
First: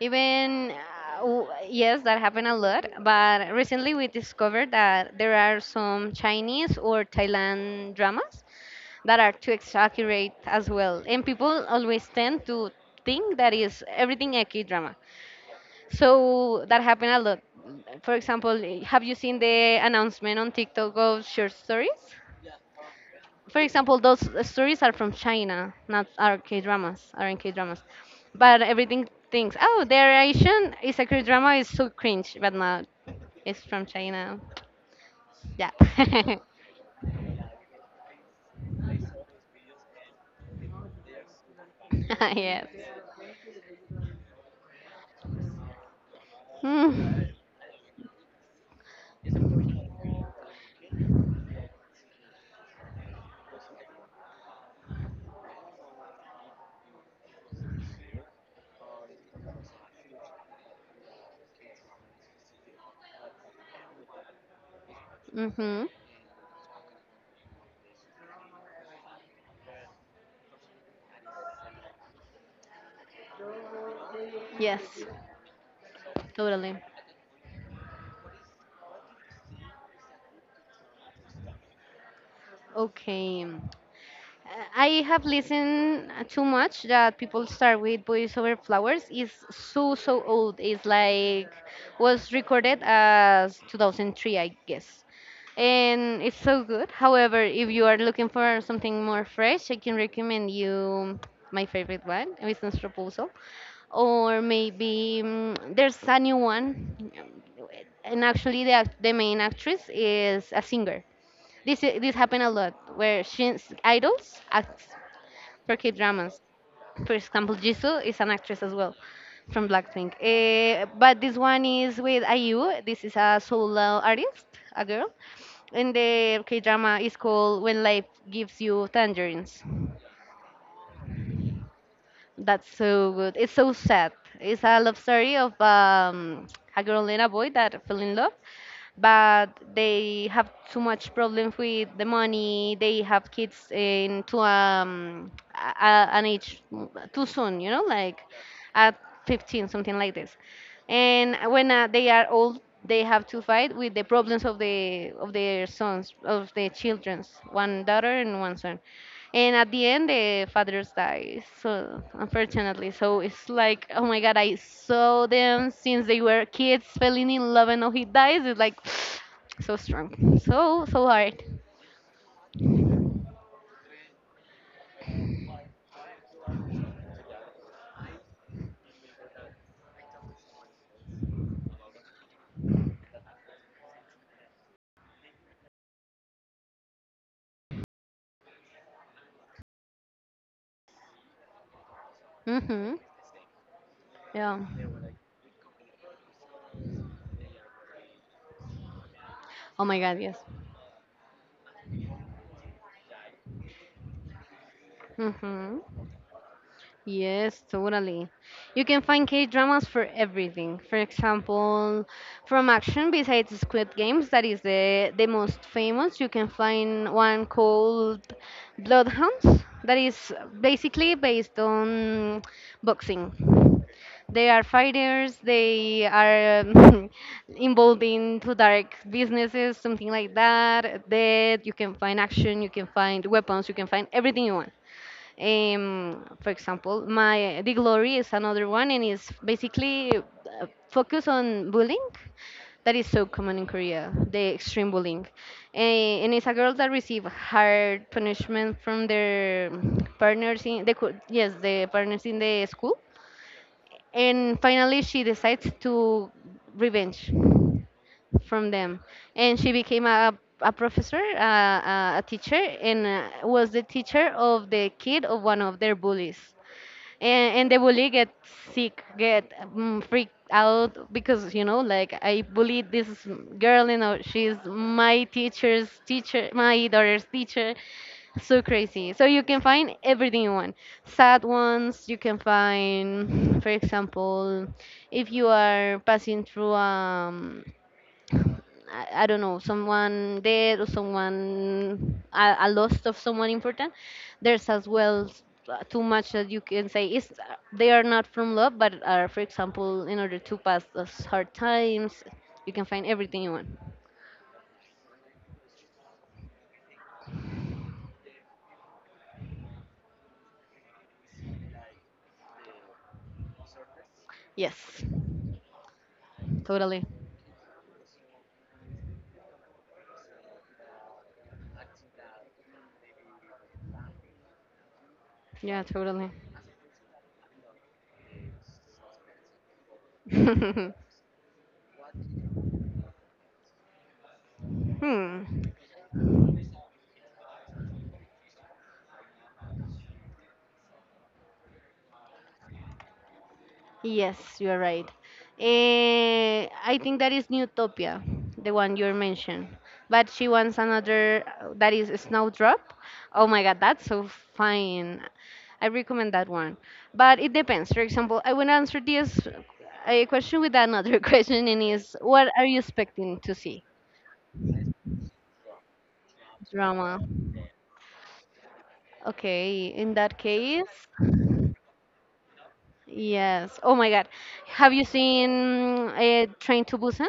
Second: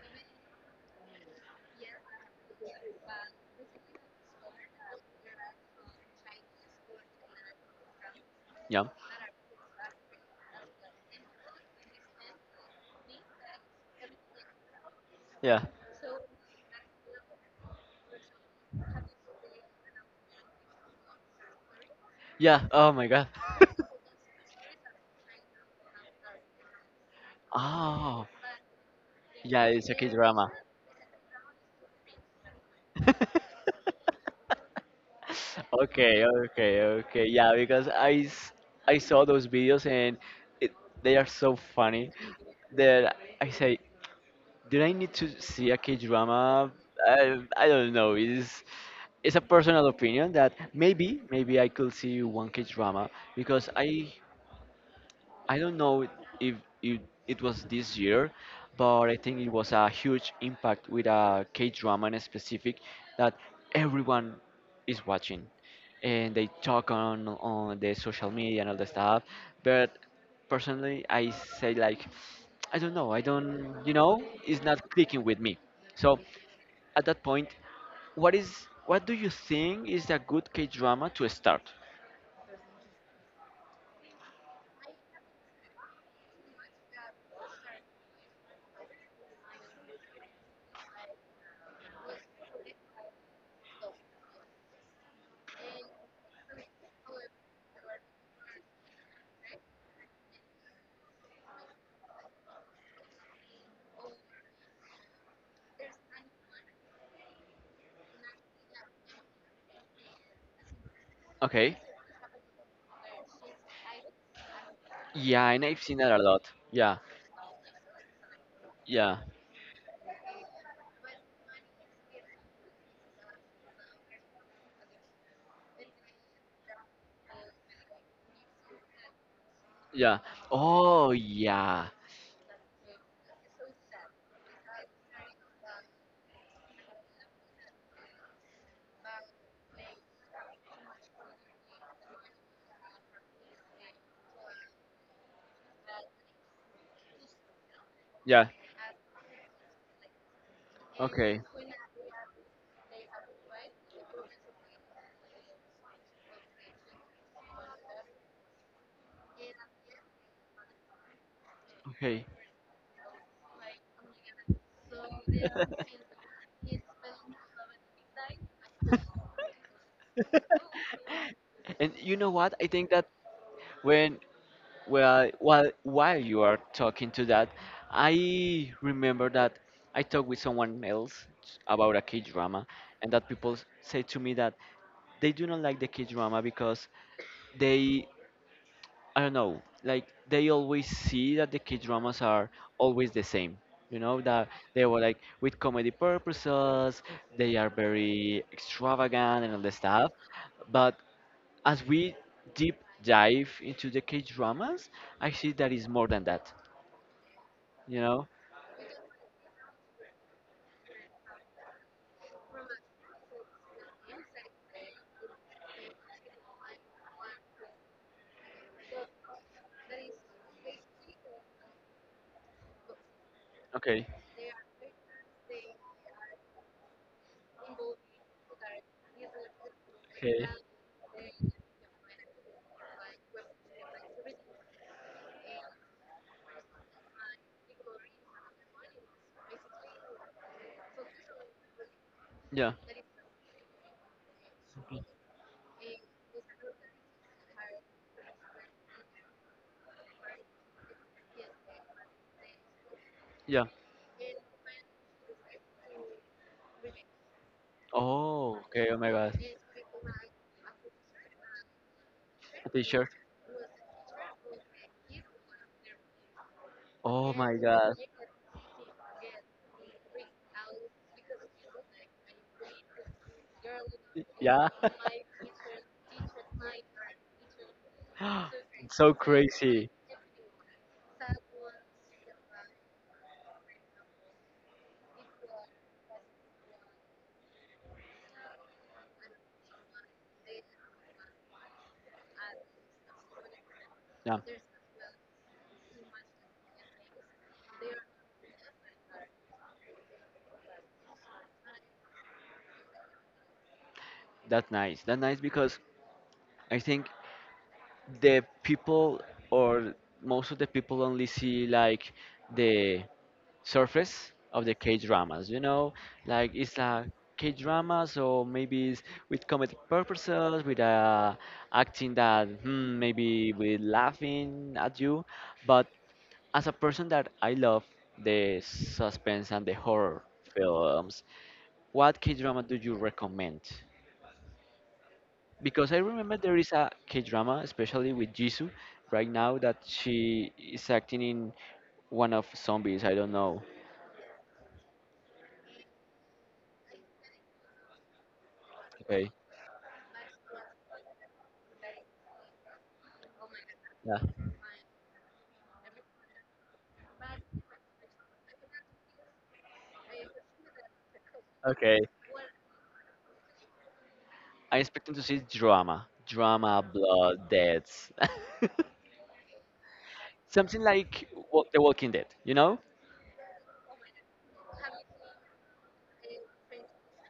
Speaker 2: Even yes, that happened a lot. But recently, we discovered that there are some Chinese or Thailand dramas
Speaker 1: Yeah,
Speaker 2: that are too exaggerate as well, and people always tend to think that is everything a K drama.
Speaker 1: yeah,
Speaker 2: So that happened a lot. For example, have you seen the announcement on TikTok of short stories?
Speaker 1: yeah. Oh my God. <laughs>
Speaker 2: For example, those stories are from China, not our K dramas, aren't K dramas.
Speaker 1: Oh.
Speaker 2: But everything thinks,
Speaker 1: Yeah,
Speaker 2: oh,
Speaker 1: it's a kid
Speaker 2: they're
Speaker 1: drama.
Speaker 2: Asian. It's a K drama. It's so cringe, but not. It's
Speaker 1: <laughs>
Speaker 2: from China. Yeah.
Speaker 1: Okay,
Speaker 2: <laughs>
Speaker 1: okay, okay. Yeah, because I, s- I saw those videos and it, they are so funny
Speaker 2: Yes.
Speaker 1: that I say, did I need to see a K drama?
Speaker 2: Mm.
Speaker 1: I don't know. It's a personal opinion that maybe maybe I could see one K drama because I don't know if it, it was this year, but I think it was a huge impact with a K drama in specific that everyone is watching,
Speaker 2: Mhm.
Speaker 1: and they talk on the social media and all the stuff. But personally, I say like, I don't know, I don't, you know, it's not
Speaker 2: Yes.
Speaker 1: clicking with me. So
Speaker 2: Totally.
Speaker 1: at that point, what is what do you think is a good K drama to start?
Speaker 2: Okay. I have listened too much that people start with Boys Over Flowers. It's so so old. It's like was recorded as 2003, I guess. And it's so good. However, if you are looking for something more fresh, I can recommend you my favorite one, Business Proposal. Or maybe there's a new one. And actually, the, the main actress is a singer.
Speaker 1: Okay,
Speaker 2: This happened a lot where Shin's idols act
Speaker 1: yeah, and
Speaker 2: for
Speaker 1: I've
Speaker 2: K
Speaker 1: seen that a
Speaker 2: dramas.
Speaker 1: lot. Yeah,
Speaker 2: For example, Jisoo is an actress as well
Speaker 1: yeah.
Speaker 2: from Blackpink. Eh, but this one is with IU. This is a solo artist, a girl, and the K drama is called When Life Gives You Tangerines.
Speaker 1: Yeah. Oh, yeah.
Speaker 2: That's so good. It's so sad. It's a love story of a girl and a boy that fell in love, but they have too much problems with the money. They have kids in to an age too soon, you know, like
Speaker 1: Yeah.
Speaker 2: at 15, something like this. And
Speaker 1: Okay.
Speaker 2: when they are old, they have to fight with the problems of the of their sons, of their childrens, one daughter and one son and at the end the fathers die so
Speaker 1: Okay.
Speaker 2: unfortunately so it's like oh my god I saw them
Speaker 1: <laughs>
Speaker 2: since they were kids falling in love and now he dies it's like <sighs> so strong so so hard.
Speaker 1: And you know what? I think that when well while you are talking to that, I remember that I talked with someone else about a K drama and that people say to me that they do not like the K drama because they I don't know, like they always see that the K dramas are
Speaker 2: Hmm.
Speaker 1: always the same. You know, that
Speaker 2: Yeah.
Speaker 1: they were like with comedy purposes, they are very extravagant and all the
Speaker 2: Oh my
Speaker 1: stuff.
Speaker 2: god, yes.
Speaker 1: But as we deep dive into the K dramas, I see that
Speaker 2: Hmm.
Speaker 1: is more than that,
Speaker 2: Yes,
Speaker 1: you know?
Speaker 2: totally. You can find K dramas for everything. For example, from action, besides Squid Games, that is the most famous, you can find one called Bloodhounds, that is basically based on boxing.
Speaker 1: Okay.
Speaker 2: They are fighters, they are <laughs> involved into dark businesses, something like
Speaker 1: Okay.
Speaker 2: that. Death, you can find action, you can find weapons, you can find everything you want. For example, my The Glory is another one, and it's basically focused on bullying
Speaker 1: Yeah,
Speaker 2: that is so common in Korea, the extreme bullying. Eh, and it's a girl that received hard punishment from their partners in the co- yes, the partners in the school,
Speaker 1: yeah.
Speaker 2: and finally she decides to revenge
Speaker 1: Oh,
Speaker 2: from
Speaker 1: okay. Oh
Speaker 2: them
Speaker 1: my God.
Speaker 2: and she became a professor a teacher
Speaker 1: A
Speaker 2: and
Speaker 1: shirt
Speaker 2: was the teacher of the kid of one of their bullies
Speaker 1: Oh my
Speaker 2: and the
Speaker 1: God.
Speaker 2: bully get sick get freaked out because you know like I bullied this girl you know she's
Speaker 1: Yeah. <gasps>
Speaker 2: my teacher's teacher my daughter's teacher so
Speaker 1: <laughs> It's
Speaker 2: crazy
Speaker 1: so
Speaker 2: so you can
Speaker 1: crazy.
Speaker 2: find everything you want. Sad ones you can find for example if you are passing through I don't know, someone dead or someone, a loss of someone important,
Speaker 1: Yeah,
Speaker 2: there's as well too much that you can say is they are not from love, but are, for example, in order to pass those hard times, you can find everything you want.
Speaker 1: that's nice. That's nice because I think the people or most of the people only see like the surface of the K
Speaker 2: Yes,
Speaker 1: dramas. You know, like it's
Speaker 2: totally.
Speaker 1: a K drama, so maybe it's with comedic purposes, with acting that maybe with laughing at you.
Speaker 2: Yeah,
Speaker 1: But
Speaker 2: totally.
Speaker 1: as a person that I love the suspense and the horror
Speaker 2: <laughs>
Speaker 1: films, what K drama do you recommend?
Speaker 2: Hmm.
Speaker 1: Because I remember there is a K drama, especially with Jisoo, right now that she is acting in one of zombies. I don't know.
Speaker 2: Yes, you are right. Eh, I think that is Newtopia, the one you
Speaker 1: Okay.
Speaker 2: mentioned. But she wants another that is Snowdrop. Oh my god, that's
Speaker 1: Yeah.
Speaker 2: so fine. I recommend that one. But it depends. For example, I will answer this a question with another <laughs> question, and
Speaker 1: Okay.
Speaker 2: is what are you expecting to see?
Speaker 1: I expect them to see drama, drama,
Speaker 2: Drama.
Speaker 1: blood, deaths,
Speaker 2: Okay, in that
Speaker 1: <laughs> something
Speaker 2: case,
Speaker 1: like wa- The Walking Dead. You know?
Speaker 2: yes. Oh my god, have you seen a Train to Busan?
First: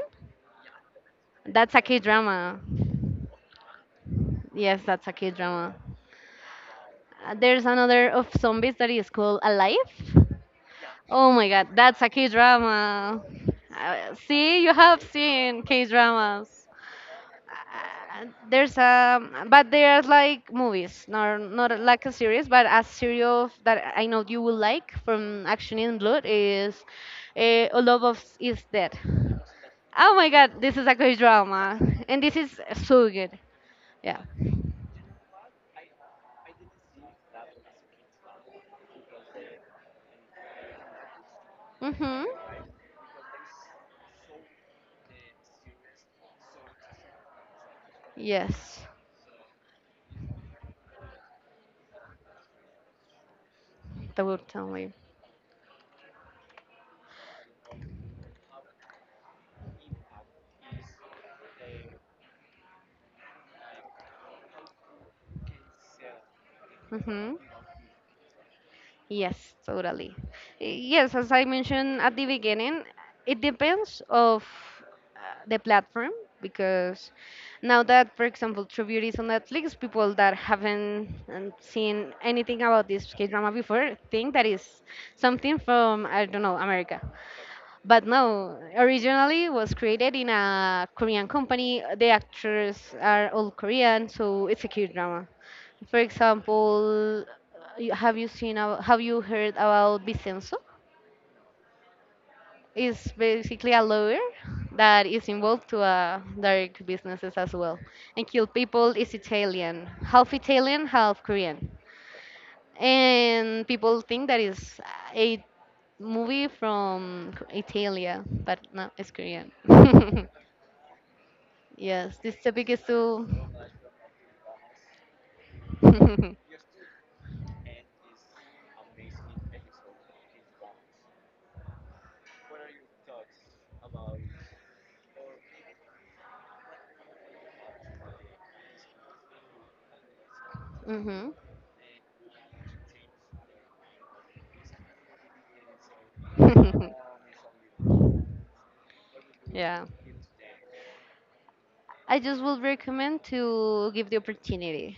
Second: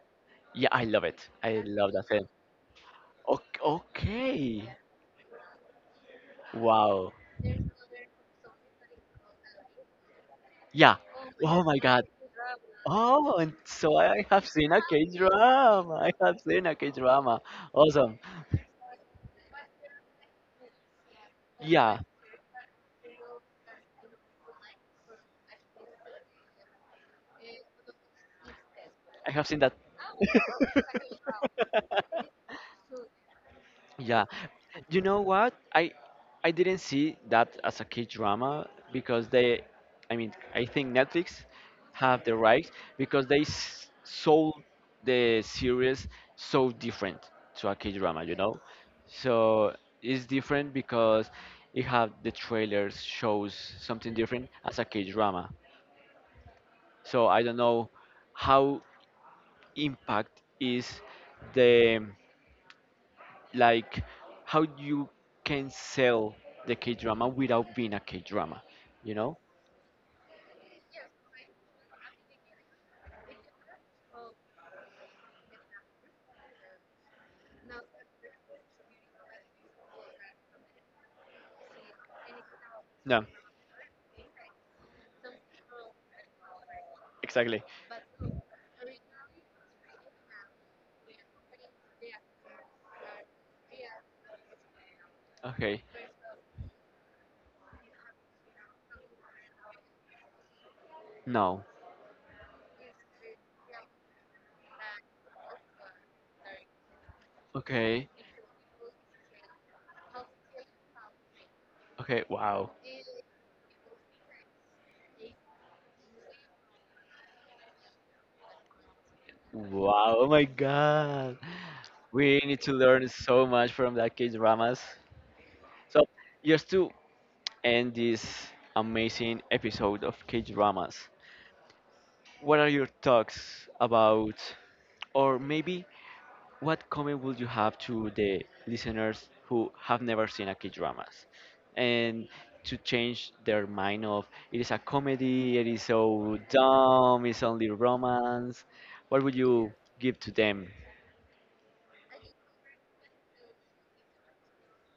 Speaker 1: Yeah, I love it. I
Speaker 2: That's a
Speaker 1: love
Speaker 2: K
Speaker 1: that film.
Speaker 2: drama.
Speaker 1: Okay. Okay.
Speaker 2: Yes, that's a K drama.
Speaker 1: Wow.
Speaker 2: There's another of zombies that is called Alive.
Speaker 1: Yeah.
Speaker 2: Oh my
Speaker 1: Oh
Speaker 2: god,
Speaker 1: my
Speaker 2: that's
Speaker 1: God.
Speaker 2: a K drama.
Speaker 1: Oh, and so I have
Speaker 2: See, you
Speaker 1: seen a
Speaker 2: have
Speaker 1: K
Speaker 2: seen K
Speaker 1: drama. I have
Speaker 2: dramas.
Speaker 1: seen a K drama. Awesome.
Speaker 2: Uh, there's a, but they are like movies, not
Speaker 1: Yeah,
Speaker 2: like a series, but a series of, that I know you will like from Action in Blood is All of Us is Dead.
Speaker 1: I have seen that.
Speaker 2: Oh my god, this is a K drama, and this
Speaker 1: <laughs>
Speaker 2: is so good. Yeah.
Speaker 1: Yeah. You know what? I didn't see that as a kid drama because they, I mean, I think Netflix have
Speaker 2: Mhm.
Speaker 1: the rights because they s- sold the series so different to a kid drama, you know?
Speaker 2: Yes.
Speaker 1: So it's different because it have the trailers shows something different as a
Speaker 2: Totally.
Speaker 1: kid drama. So I don't know how impact is the like how you can sell the K drama
Speaker 2: Hmm.
Speaker 1: without being a K drama, you know?
Speaker 2: Yes, totally. Yes, as I mentioned at the beginning, it depends of the platform because now that, for example, True Beauty is on Netflix, people that haven't seen anything about this
Speaker 1: No,
Speaker 2: K drama before think that is something from I don't know America.
Speaker 1: exactly.
Speaker 2: But no, originally it was created in a Korean company. The actors are all Korean, so it's a cute drama.
Speaker 1: Okay,
Speaker 2: For example, have you heard about Vincenzo?
Speaker 1: no.
Speaker 2: It's basically a lawyer that is involved to dark businesses as well,
Speaker 1: Okay,
Speaker 2: and kill people. Is Italian, half Korean
Speaker 1: okay, wow.
Speaker 2: and people think that is a movie from Italia, but no, it's Korean.
Speaker 1: Wow,
Speaker 2: <laughs>
Speaker 1: oh my god.
Speaker 2: Yes, this
Speaker 1: We need
Speaker 2: topic
Speaker 1: to
Speaker 2: is
Speaker 1: learn
Speaker 2: too.
Speaker 1: so much from that K dramas.
Speaker 2: <laughs>
Speaker 1: So,
Speaker 2: Mm-hmm.
Speaker 1: just to end this amazing episode of K dramas, what are your thoughts about, or maybe what comment would you have to the listeners who have never seen a K-dramas and to change their mind of it is a comedy, it is so
Speaker 2: <laughs>
Speaker 1: dumb, it's only romance. What would you
Speaker 2: Yeah,
Speaker 1: give to them?
Speaker 2: I just would recommend to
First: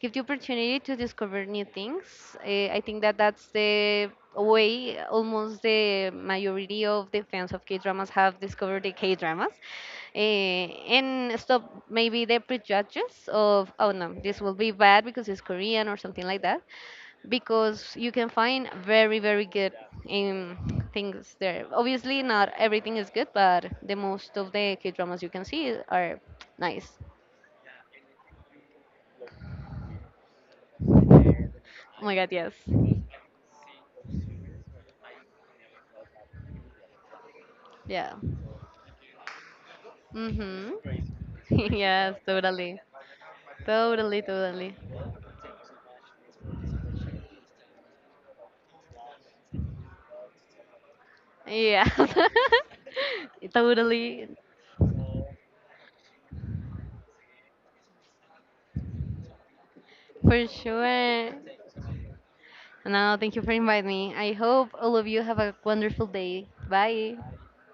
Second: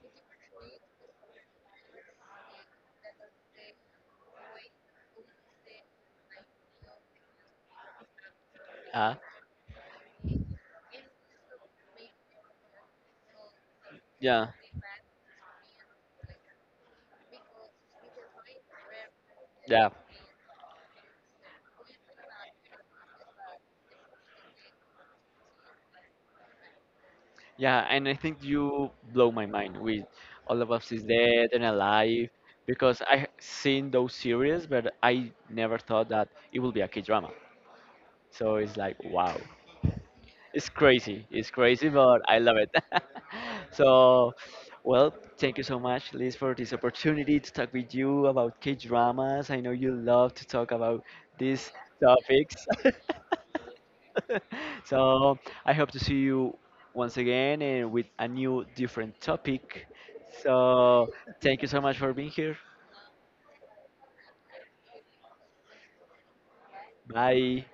Speaker 2: give the opportunity to discover new things. I think that that's the way almost the majority of the fans of K dramas have discovered the K
Speaker 1: Uh,
Speaker 2: dramas, and stop maybe the prejudices of oh no, this
Speaker 1: Yeah,
Speaker 2: will be bad because it's Korean or something like that, because you can find very very good
Speaker 1: yeah,
Speaker 2: um, things there. Obviously, not everything is good, but the most of the K dramas you can see are nice.
Speaker 1: yeah. And I think you blow my mind with All of Us is Dead and
Speaker 2: Oh my god,
Speaker 1: Alive
Speaker 2: yes.
Speaker 1: because I h- seen those series, but I never thought that it would be a K-drama.
Speaker 2: Yeah.
Speaker 1: So it's like wow. It's crazy. It's
Speaker 2: Mm-hmm. <laughs>
Speaker 1: crazy,
Speaker 2: Yes,
Speaker 1: but I love it.
Speaker 2: totally.
Speaker 1: <laughs>
Speaker 2: Totally,
Speaker 1: So,
Speaker 2: totally.
Speaker 1: well, thank you so much, Liz, for this opportunity to talk with you about K dramas. I know you love to talk about these
Speaker 2: Yeah.
Speaker 1: topics. <laughs>
Speaker 2: <laughs> Totally.
Speaker 1: <laughs> So, I hope to see you once again and with a new, different topic.
Speaker 2: For
Speaker 1: So,
Speaker 2: sure.
Speaker 1: thank you so much for being here.
Speaker 2: No, thank you for inviting me. I hope all of you have a wonderful day. Bye.
Speaker 1: Bye.